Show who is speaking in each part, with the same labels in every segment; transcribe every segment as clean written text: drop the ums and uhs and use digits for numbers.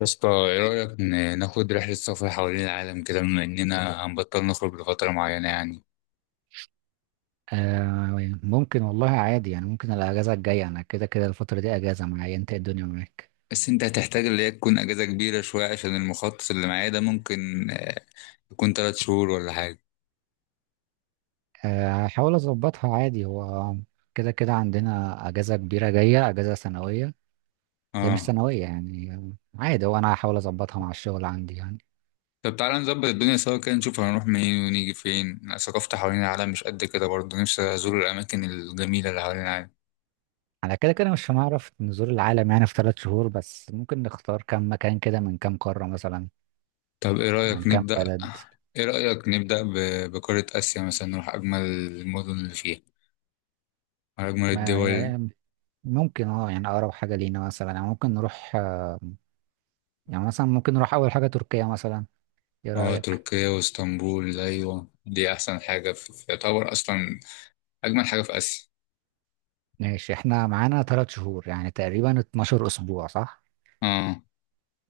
Speaker 1: يا اسطى، ايه رأيك ناخد رحلة سفر حوالين العالم كده، بما اننا هنبطل نخرج لفترة معينة يعني؟
Speaker 2: آه، ممكن والله، عادي يعني. ممكن الاجازه الجايه، انا كده كده الفتره دي اجازه معايا. انت إيه الدنيا معاك؟
Speaker 1: بس انت هتحتاج اللي هي تكون اجازة كبيرة شوية، عشان المخطط اللي معايا ده ممكن يكون 3 شهور ولا حاجة.
Speaker 2: آه، هحاول اظبطها عادي، هو كده كده عندنا اجازه كبيره جايه، اجازه سنويه. هي مش
Speaker 1: اه،
Speaker 2: سنويه يعني، عادي، هو انا هحاول اظبطها مع الشغل عندي يعني.
Speaker 1: طب تعالى نظبط الدنيا سوا كده، نشوف هنروح منين ونيجي فين. أنا ثقافتي حوالين العالم مش قد كده برضه، نفسي ازور الاماكن الجميلة اللي حوالين العالم.
Speaker 2: على كده كده مش هنعرف نزور العالم يعني في ثلاث شهور، بس ممكن نختار كم مكان كده من كم قاره مثلا.
Speaker 1: طب
Speaker 2: يعني كم بلد.
Speaker 1: ايه رأيك نبدأ بقارة اسيا مثلا، نروح اجمل المدن اللي فيها، أجمل
Speaker 2: ما
Speaker 1: الدول.
Speaker 2: يعني ممكن، يعني اقرب حاجه لينا مثلا، يعني ممكن نروح. يعني مثلا ممكن نروح اول حاجه تركيا مثلا. ايه
Speaker 1: اه،
Speaker 2: رايك؟
Speaker 1: تركيا واسطنبول، ايوه دي احسن حاجه يعتبر اصلا اجمل حاجه في اسيا.
Speaker 2: ماشي، احنا معانا ثلاث شهور، يعني تقريبا 12 اسبوع صح؟
Speaker 1: اه،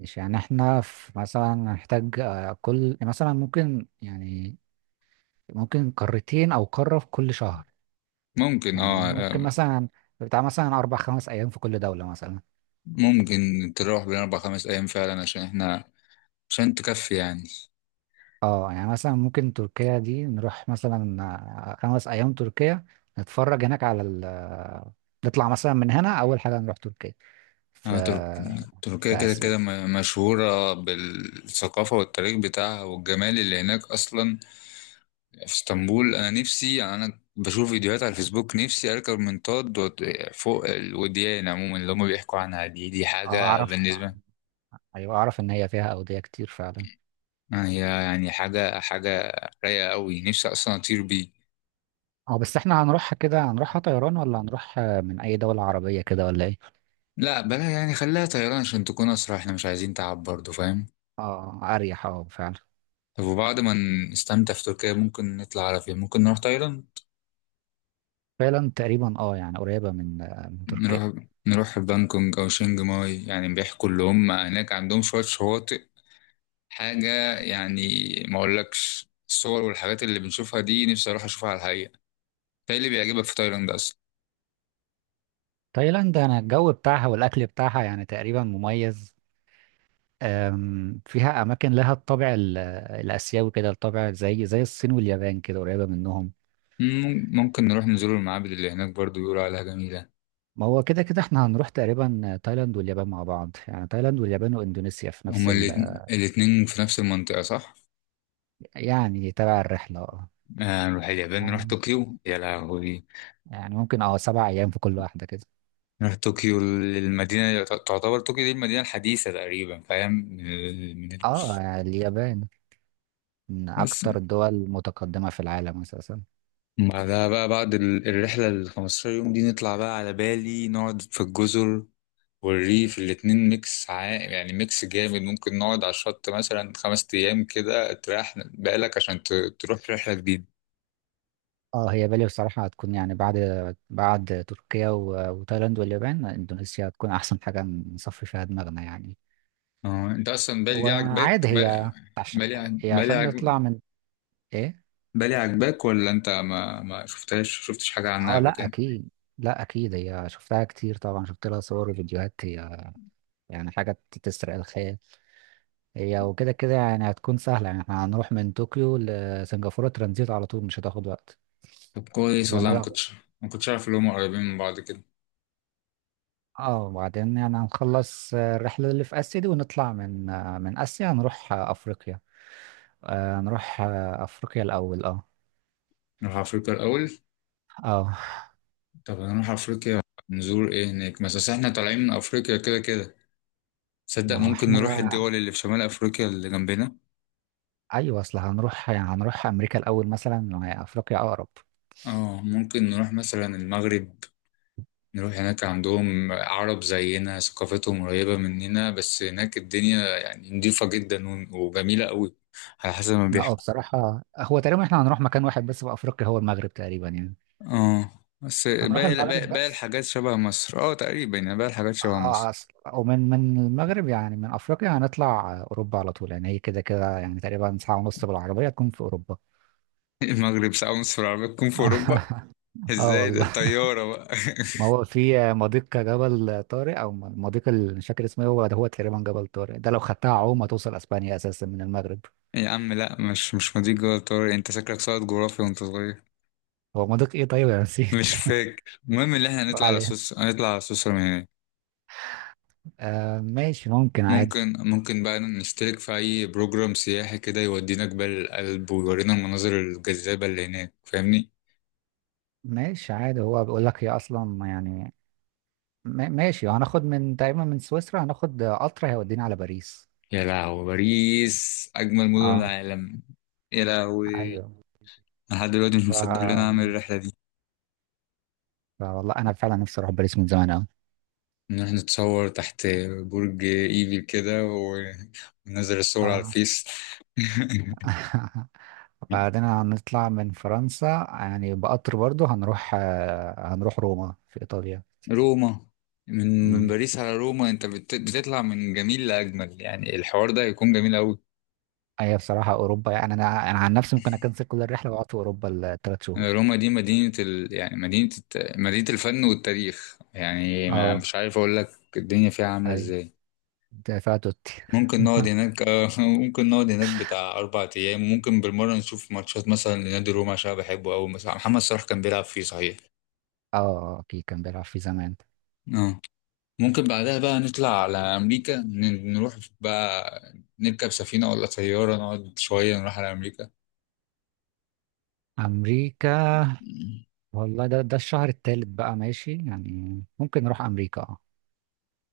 Speaker 2: مش يعني احنا في مثلا هنحتاج، كل مثلا ممكن يعني، ممكن قارتين او قارة في كل شهر.
Speaker 1: ممكن.
Speaker 2: يعني ممكن مثلا بتاع مثلا اربع خمس ايام في كل دولة مثلا.
Speaker 1: ممكن تروح بين اربع خمس ايام فعلا، عشان تكفي يعني.
Speaker 2: اه يعني مثلا ممكن تركيا دي نروح مثلا، خمس ايام تركيا، نتفرج هناك على ال نطلع مثلا من هنا اول حاجة نروح تركيا في
Speaker 1: اه، تركيا
Speaker 2: في
Speaker 1: كده
Speaker 2: اسيا.
Speaker 1: كده مشهوره بالثقافه والتاريخ بتاعها والجمال اللي هناك اصلا. في اسطنبول انا نفسي، يعني انا بشوف فيديوهات على الفيسبوك، نفسي اركب منطاد فوق الوديان، عموما اللي هم بيحكوا عنها دي
Speaker 2: اه،
Speaker 1: حاجه
Speaker 2: اعرف.
Speaker 1: بالنسبه.
Speaker 2: ايوه اعرف ان هي فيها اودية كتير فعلا.
Speaker 1: هي يعني حاجة رايقة قوي، نفسي أصلا أطير بيه.
Speaker 2: اه، بس احنا هنروحها كده، هنروحها طيران ولا هنروح من اي دولة عربية كده ولا ايه؟
Speaker 1: لا بلا يعني، خليها طيران عشان تكون أسرع، احنا مش عايزين تعب برضه، فاهم؟
Speaker 2: اه، اريح، اه فعلا.
Speaker 1: طب وبعد ما نستمتع في تركيا، ممكن نطلع على فين؟ ممكن نروح تايلاند.
Speaker 2: تايلاند تقريبا، يعني قريبة من تركيا.
Speaker 1: نروح بانكونج أو شينج ماي، يعني بيحكوا اللي هم هناك عندهم شوية شواطئ حاجة يعني. ما أقولكش الصور والحاجات اللي بنشوفها دي، نفسي أروح أشوفها على الحقيقة. ده اللي بيعجبك في تايلاند أصلا؟
Speaker 2: تايلاند، انا الجو بتاعها والاكل بتاعها يعني تقريبا مميز. فيها اماكن لها الطابع الاسيوي كده، الطابع زي الصين واليابان كده، قريبة منهم.
Speaker 1: ممكن نروح نزور المعابد اللي هناك، برضه بيقولوا عليها جميلة.
Speaker 2: ما هو كده كده احنا هنروح تقريبا تايلاند واليابان مع بعض، يعني تايلاند واليابان واندونيسيا في نفس
Speaker 1: هما
Speaker 2: ال.
Speaker 1: الاتنين في نفس المنطقة، صح؟
Speaker 2: يعني تبع الرحلة اه.
Speaker 1: نروح اليابان، نروح
Speaker 2: يعني،
Speaker 1: طوكيو، يا لهوي.
Speaker 2: يعني ممكن، سبع ايام في كل واحدة كده.
Speaker 1: نروح طوكيو المدينة، تعتبر طوكيو دي المدينة الحديثة تقريبا، فاهم؟
Speaker 2: اه، اليابان من
Speaker 1: بس
Speaker 2: اكتر الدول متقدمة في العالم اساسا.
Speaker 1: بعدها بقى، بعد الرحلة ال 15 يوم دي، نطلع بقى على بالي نقعد في الجزر والريف، الاتنين ميكس عائم، يعني ميكس جامد. ممكن نقعد على الشط مثلا 5 أيام كده تريح بالك عشان تروح في رحلة جديدة.
Speaker 2: اه، هي بالي بصراحة هتكون يعني، بعد تركيا وتايلاند واليابان اندونيسيا هتكون احسن حاجة نصفي فيها دماغنا يعني.
Speaker 1: اه، انت اصلا بالي دي عاجباك،
Speaker 2: وعادي هي، هي
Speaker 1: بالي
Speaker 2: عشان
Speaker 1: عاجباك.
Speaker 2: نطلع من، ايه.
Speaker 1: بالي عجباك، ولا انت ما شفتش حاجة عنها
Speaker 2: اه،
Speaker 1: قبل
Speaker 2: لا
Speaker 1: كده؟
Speaker 2: اكيد. لا اكيد، هي شفتها كتير طبعا، شفت لها صور وفيديوهات، هي يعني حاجة تسرق الخيال. هي وكده كده يعني هتكون سهلة، يعني احنا هنروح من طوكيو لسنغافورة ترانزيت على طول، مش هتاخد وقت.
Speaker 1: طب كويس والله، ما كنتش عارف اللي هم قريبين من بعض كده.
Speaker 2: اه، وبعدين يعني هنخلص الرحلة اللي في آسيا دي، ونطلع من آسيا، نروح أفريقيا. نروح أفريقيا الأول، اه.
Speaker 1: نروح افريقيا الاول.
Speaker 2: اه،
Speaker 1: طب هنروح افريقيا نزور ايه هناك؟ بس أصل احنا طالعين من افريقيا كده كده، تصدق
Speaker 2: ما هو
Speaker 1: ممكن نروح
Speaker 2: احنا،
Speaker 1: الدول اللي في شمال افريقيا اللي جنبنا.
Speaker 2: أيوة أصل هنروح، يعني هنروح أمريكا الأول مثلا، وهي أفريقيا أقرب.
Speaker 1: اه، ممكن نروح مثلا المغرب. نروح هناك، عندهم عرب زينا، ثقافتهم قريبة مننا، بس هناك الدنيا يعني نضيفة جدا وجميلة قوي، على حسب ما
Speaker 2: لا،
Speaker 1: بيحكوا.
Speaker 2: بصراحة هو تقريبا احنا هنروح مكان واحد بس في أفريقيا، هو المغرب تقريبا يعني.
Speaker 1: اه، بس
Speaker 2: هنروح المغرب
Speaker 1: باقي
Speaker 2: بس.
Speaker 1: الحاجات شبه مصر، اه تقريبا، يعني باقي الحاجات شبه مصر.
Speaker 2: اه، أصل ومن المغرب يعني، من أفريقيا هنطلع أوروبا على طول، يعني هي كده كده يعني تقريبا ساعة ونص بالعربية تكون في أوروبا.
Speaker 1: المغرب ساعة ونص في العربية تكون في أوروبا؟
Speaker 2: اه
Speaker 1: ازاي ده؟
Speaker 2: والله،
Speaker 1: الطيارة بقى!
Speaker 2: ما هو في مضيق جبل طارق او مضيق مش فاكر اسمه إيه، هو ده هو تقريبا جبل طارق ده، لو خدتها عوم هتوصل اسبانيا اساسا من المغرب.
Speaker 1: يا عم لا، مش مضيق جوه الطيارة يعني، انت شكلك ساقط جغرافيا وانت صغير.
Speaker 2: هو مضيق ايه طيب، انا نسيت.
Speaker 1: مش فاكر المهم، اللي احنا نطلع على
Speaker 2: عليه.
Speaker 1: سويسرا، هنطلع على سويسرا من هناك.
Speaker 2: آه، ماشي، ممكن عادي.
Speaker 1: ممكن بقى نشترك في أي بروجرام سياحي كده يودينا جبال الألب ويورينا المناظر الجذابة اللي هناك، فاهمني؟
Speaker 2: ماشي، عادي، هو بيقول لك هي اصلا يعني، ماشي، هناخد من تقريبا من سويسرا، هناخد قطر هيودينا على باريس.
Speaker 1: يا لهوي، باريس أجمل مدن
Speaker 2: اه،
Speaker 1: العالم. يا لهوي،
Speaker 2: ايوه.
Speaker 1: أنا لحد دلوقتي مش
Speaker 2: ف...
Speaker 1: مصدق إن أنا أعمل الرحلة دي.
Speaker 2: فوالله انا فعلا نفسي اروح باريس من زمان قوي.
Speaker 1: نروح نتصور تحت برج ايفل كده وننزل الصور على
Speaker 2: اه.
Speaker 1: الفيس.
Speaker 2: بعدين هنطلع من فرنسا يعني بقطر برضو، هنروح روما في إيطاليا.
Speaker 1: روما! من
Speaker 2: مم.
Speaker 1: باريس على روما، أنت بتطلع من جميل لأجمل، يعني الحوار ده هيكون جميل أوي.
Speaker 2: هي بصراحة أوروبا يعني، أنا عن نفسي ممكن أكنسل كل الرحلة وأقعد في أوروبا الثلاث شهور.
Speaker 1: روما دي يعني مدينة الفن والتاريخ، يعني ما
Speaker 2: أه،
Speaker 1: مش عارف أقول لك الدنيا فيها عاملة
Speaker 2: أي،
Speaker 1: إزاي.
Speaker 2: دافع توتي.
Speaker 1: ممكن نقعد هناك ممكن نقعد هناك بتاع 4 أيام، وممكن بالمرة نشوف ماتشات مثلا لنادي روما عشان أنا بحبه أوي، مثلا محمد صلاح كان بيلعب فيه صحيح.
Speaker 2: أه، أكيد كان بيلعب في زمان.
Speaker 1: اه، ممكن بعدها بقى نطلع على أمريكا، نروح بقى نركب سفينة ولا طيارة، نقعد شوية نروح على أمريكا.
Speaker 2: أمريكا، والله ده الشهر الثالث بقى، ماشي يعني ممكن نروح أمريكا أه.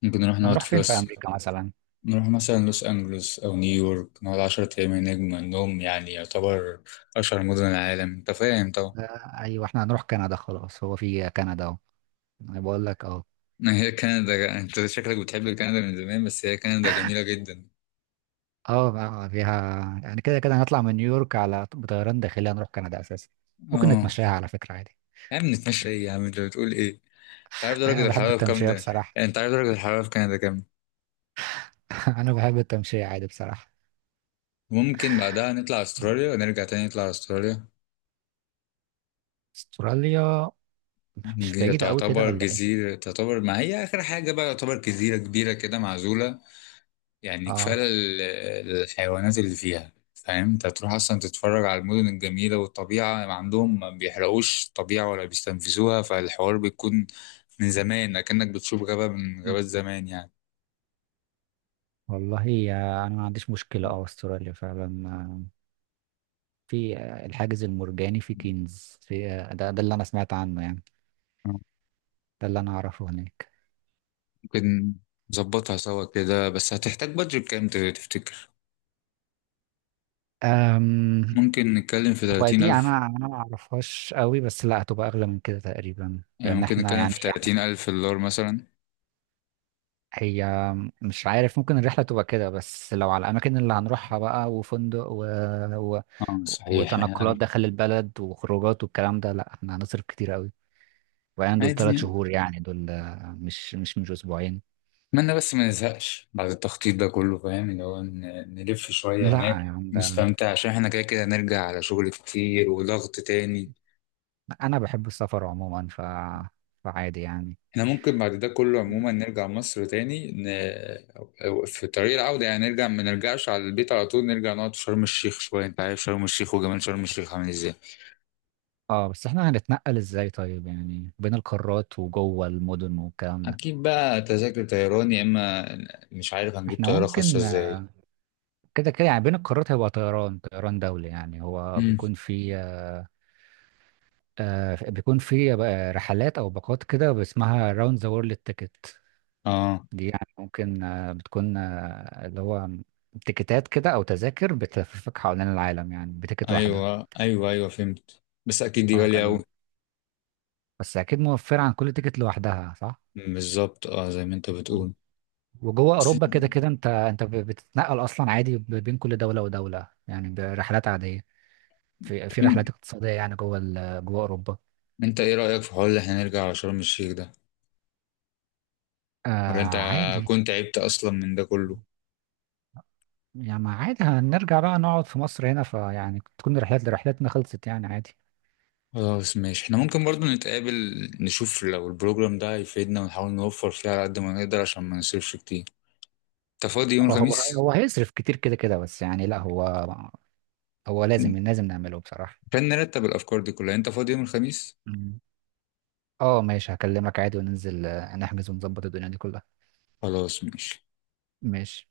Speaker 1: ممكن نروح نقعد
Speaker 2: هنروح
Speaker 1: في
Speaker 2: فين في
Speaker 1: لوس،
Speaker 2: أمريكا مثلا؟
Speaker 1: نروح مثلا لوس أنجلوس أو نيويورك، نقعد 10 أيام هناك، بما إنهم يعني يعتبر أشهر مدن العالم، أنت فاهم طبعا.
Speaker 2: أيوة إحنا هنروح كندا خلاص، هو في كندا أهو، أنا بقول لك.
Speaker 1: ما هي كندا، انت شكلك بتحب كندا من زمان، بس هي كندا جميلة جدا.
Speaker 2: اه، بقى فيها يعني كده كده هنطلع من نيويورك على بطيران داخلي هنروح كندا اساسا. ممكن
Speaker 1: اه،
Speaker 2: نتمشاها على فكرة عادي.
Speaker 1: يا عم نتمشى ايه، يا عم انت بتقول ايه؟ انت عارف
Speaker 2: انا
Speaker 1: درجة
Speaker 2: بحب
Speaker 1: الحرارة بكام
Speaker 2: التمشية
Speaker 1: ده؟
Speaker 2: بصراحة.
Speaker 1: يعني انت عارف درجة الحرارة في كندا كام؟
Speaker 2: انا بحب التمشية عادي بصراحة.
Speaker 1: ممكن بعدها نطلع استراليا، ونرجع تاني نطلع استراليا.
Speaker 2: استراليا مش
Speaker 1: هي
Speaker 2: بعيدة قوي كده
Speaker 1: تعتبر
Speaker 2: ولا ايه؟
Speaker 1: جزيرة، تعتبر ما هي آخر حاجة بقى، تعتبر جزيرة كبيرة كده معزولة. يعني كفاية
Speaker 2: اه
Speaker 1: الحيوانات اللي فيها، فاهم انت هتروح اصلا تتفرج على المدن الجميلة والطبيعة، ما عندهم ما بيحرقوش الطبيعة ولا بيستنفذوها، فالحوار بيكون من زمان كأنك بتشوف غابة من غابات زمان يعني.
Speaker 2: والله، انا ما عنديش مشكلة. اه، استراليا فعلا في الحاجز المرجاني في كينز، في ده اللي انا سمعت عنه يعني، ده اللي انا اعرفه هناك.
Speaker 1: ممكن نظبطها سوا كده، بس هتحتاج بادجت كام تفتكر؟
Speaker 2: أم.
Speaker 1: ممكن نتكلم في
Speaker 2: هو
Speaker 1: تلاتين
Speaker 2: دي
Speaker 1: ألف
Speaker 2: انا ما اعرفهاش قوي، بس لا هتبقى اغلى من كده تقريبا
Speaker 1: يعني
Speaker 2: لان
Speaker 1: ممكن
Speaker 2: احنا
Speaker 1: نتكلم
Speaker 2: يعني،
Speaker 1: في 30,000 دولار مثلا.
Speaker 2: هي مش عارف، ممكن الرحلة تبقى كده بس لو على الأماكن اللي هنروحها بقى وفندق و...
Speaker 1: اه صحيح
Speaker 2: وتنقلات
Speaker 1: يعني،
Speaker 2: داخل البلد وخروجات والكلام ده، لا احنا هنصرف كتير قوي. وبعدين دول
Speaker 1: عادي
Speaker 2: ثلاث
Speaker 1: يعني.
Speaker 2: شهور يعني، دول مش أسبوعين.
Speaker 1: أتمنى بس ما نزهقش بعد التخطيط ده كله، فاهم اللي هو نلف شوية
Speaker 2: لا
Speaker 1: هناك،
Speaker 2: يعني ده،
Speaker 1: نستمتع عشان احنا كده كده هنرجع على شغل كتير وضغط تاني.
Speaker 2: أنا بحب السفر عموما فعادي يعني.
Speaker 1: احنا ممكن بعد ده كله عموما نرجع مصر تاني، في طريق العودة يعني نرجع، ما نرجعش على البيت على طول، نرجع نقعد في شرم الشيخ شوية، انت عارف شرم الشيخ وجمال شرم الشيخ عامل ازاي.
Speaker 2: اه، بس احنا هنتنقل ازاي طيب، يعني بين القارات وجوه المدن والكلام ده؟
Speaker 1: اكيد بقى تذاكر طيران، يا اما مش عارف هنجيب
Speaker 2: احنا
Speaker 1: طياره خاصه
Speaker 2: ممكن
Speaker 1: ازاي.
Speaker 2: كده كده يعني بين القارات هيبقى طيران، طيران دولي يعني. هو
Speaker 1: امم
Speaker 2: بيكون فيه بيكون في بقى رحلات او باقات كده اسمها راوند ذا وورلد تيكت.
Speaker 1: اه،
Speaker 2: دي يعني ممكن، بتكون اللي هو تيكتات كده او تذاكر بتلففك حوالين العالم، يعني بتيكت واحده.
Speaker 1: ايوه ايوه ايوه فهمت، بس اكيد دي
Speaker 2: اه
Speaker 1: غاليه قوي.
Speaker 2: كان، بس اكيد موفر عن كل تيكت لوحدها صح.
Speaker 1: بالظبط، اه زي ما انت
Speaker 2: آه.
Speaker 1: بتقول.
Speaker 2: وجوه
Speaker 1: بس
Speaker 2: اوروبا كده كده، انت بتتنقل اصلا عادي بين كل دوله ودوله يعني برحلات عاديه. في
Speaker 1: طب،
Speaker 2: في رحلات اقتصاديه يعني جوه جوه اوروبا.
Speaker 1: انت ايه رايك في حوار ان احنا نرجع على شرم الشيخ ده،
Speaker 2: آه،
Speaker 1: ولا انت
Speaker 2: عادي
Speaker 1: كنت عبت اصلا من ده كله؟
Speaker 2: يعني. ما، عادي، هنرجع بقى نقعد في مصر هنا، فيعني تكون رحلات، رحلاتنا خلصت يعني عادي.
Speaker 1: خلاص ماشي، احنا ممكن برضو نتقابل، نشوف لو البروجرام ده هيفيدنا، ونحاول نوفر فيه على قد ما نقدر عشان ما نصرفش كتير. انت فاضي يوم
Speaker 2: هو هو اه
Speaker 1: الخميس؟
Speaker 2: هو هيصرف كتير كده كده، بس يعني لا، هو هو لازم نعمله بصراحة.
Speaker 1: عشان نرتب الافكار دي كلها. انت فاضي يوم الخميس؟
Speaker 2: مم. اه، ماشي، هكلمك عادي وننزل نحجز ونظبط الدنيا دي كلها.
Speaker 1: خلاص ماشي.
Speaker 2: ماشي.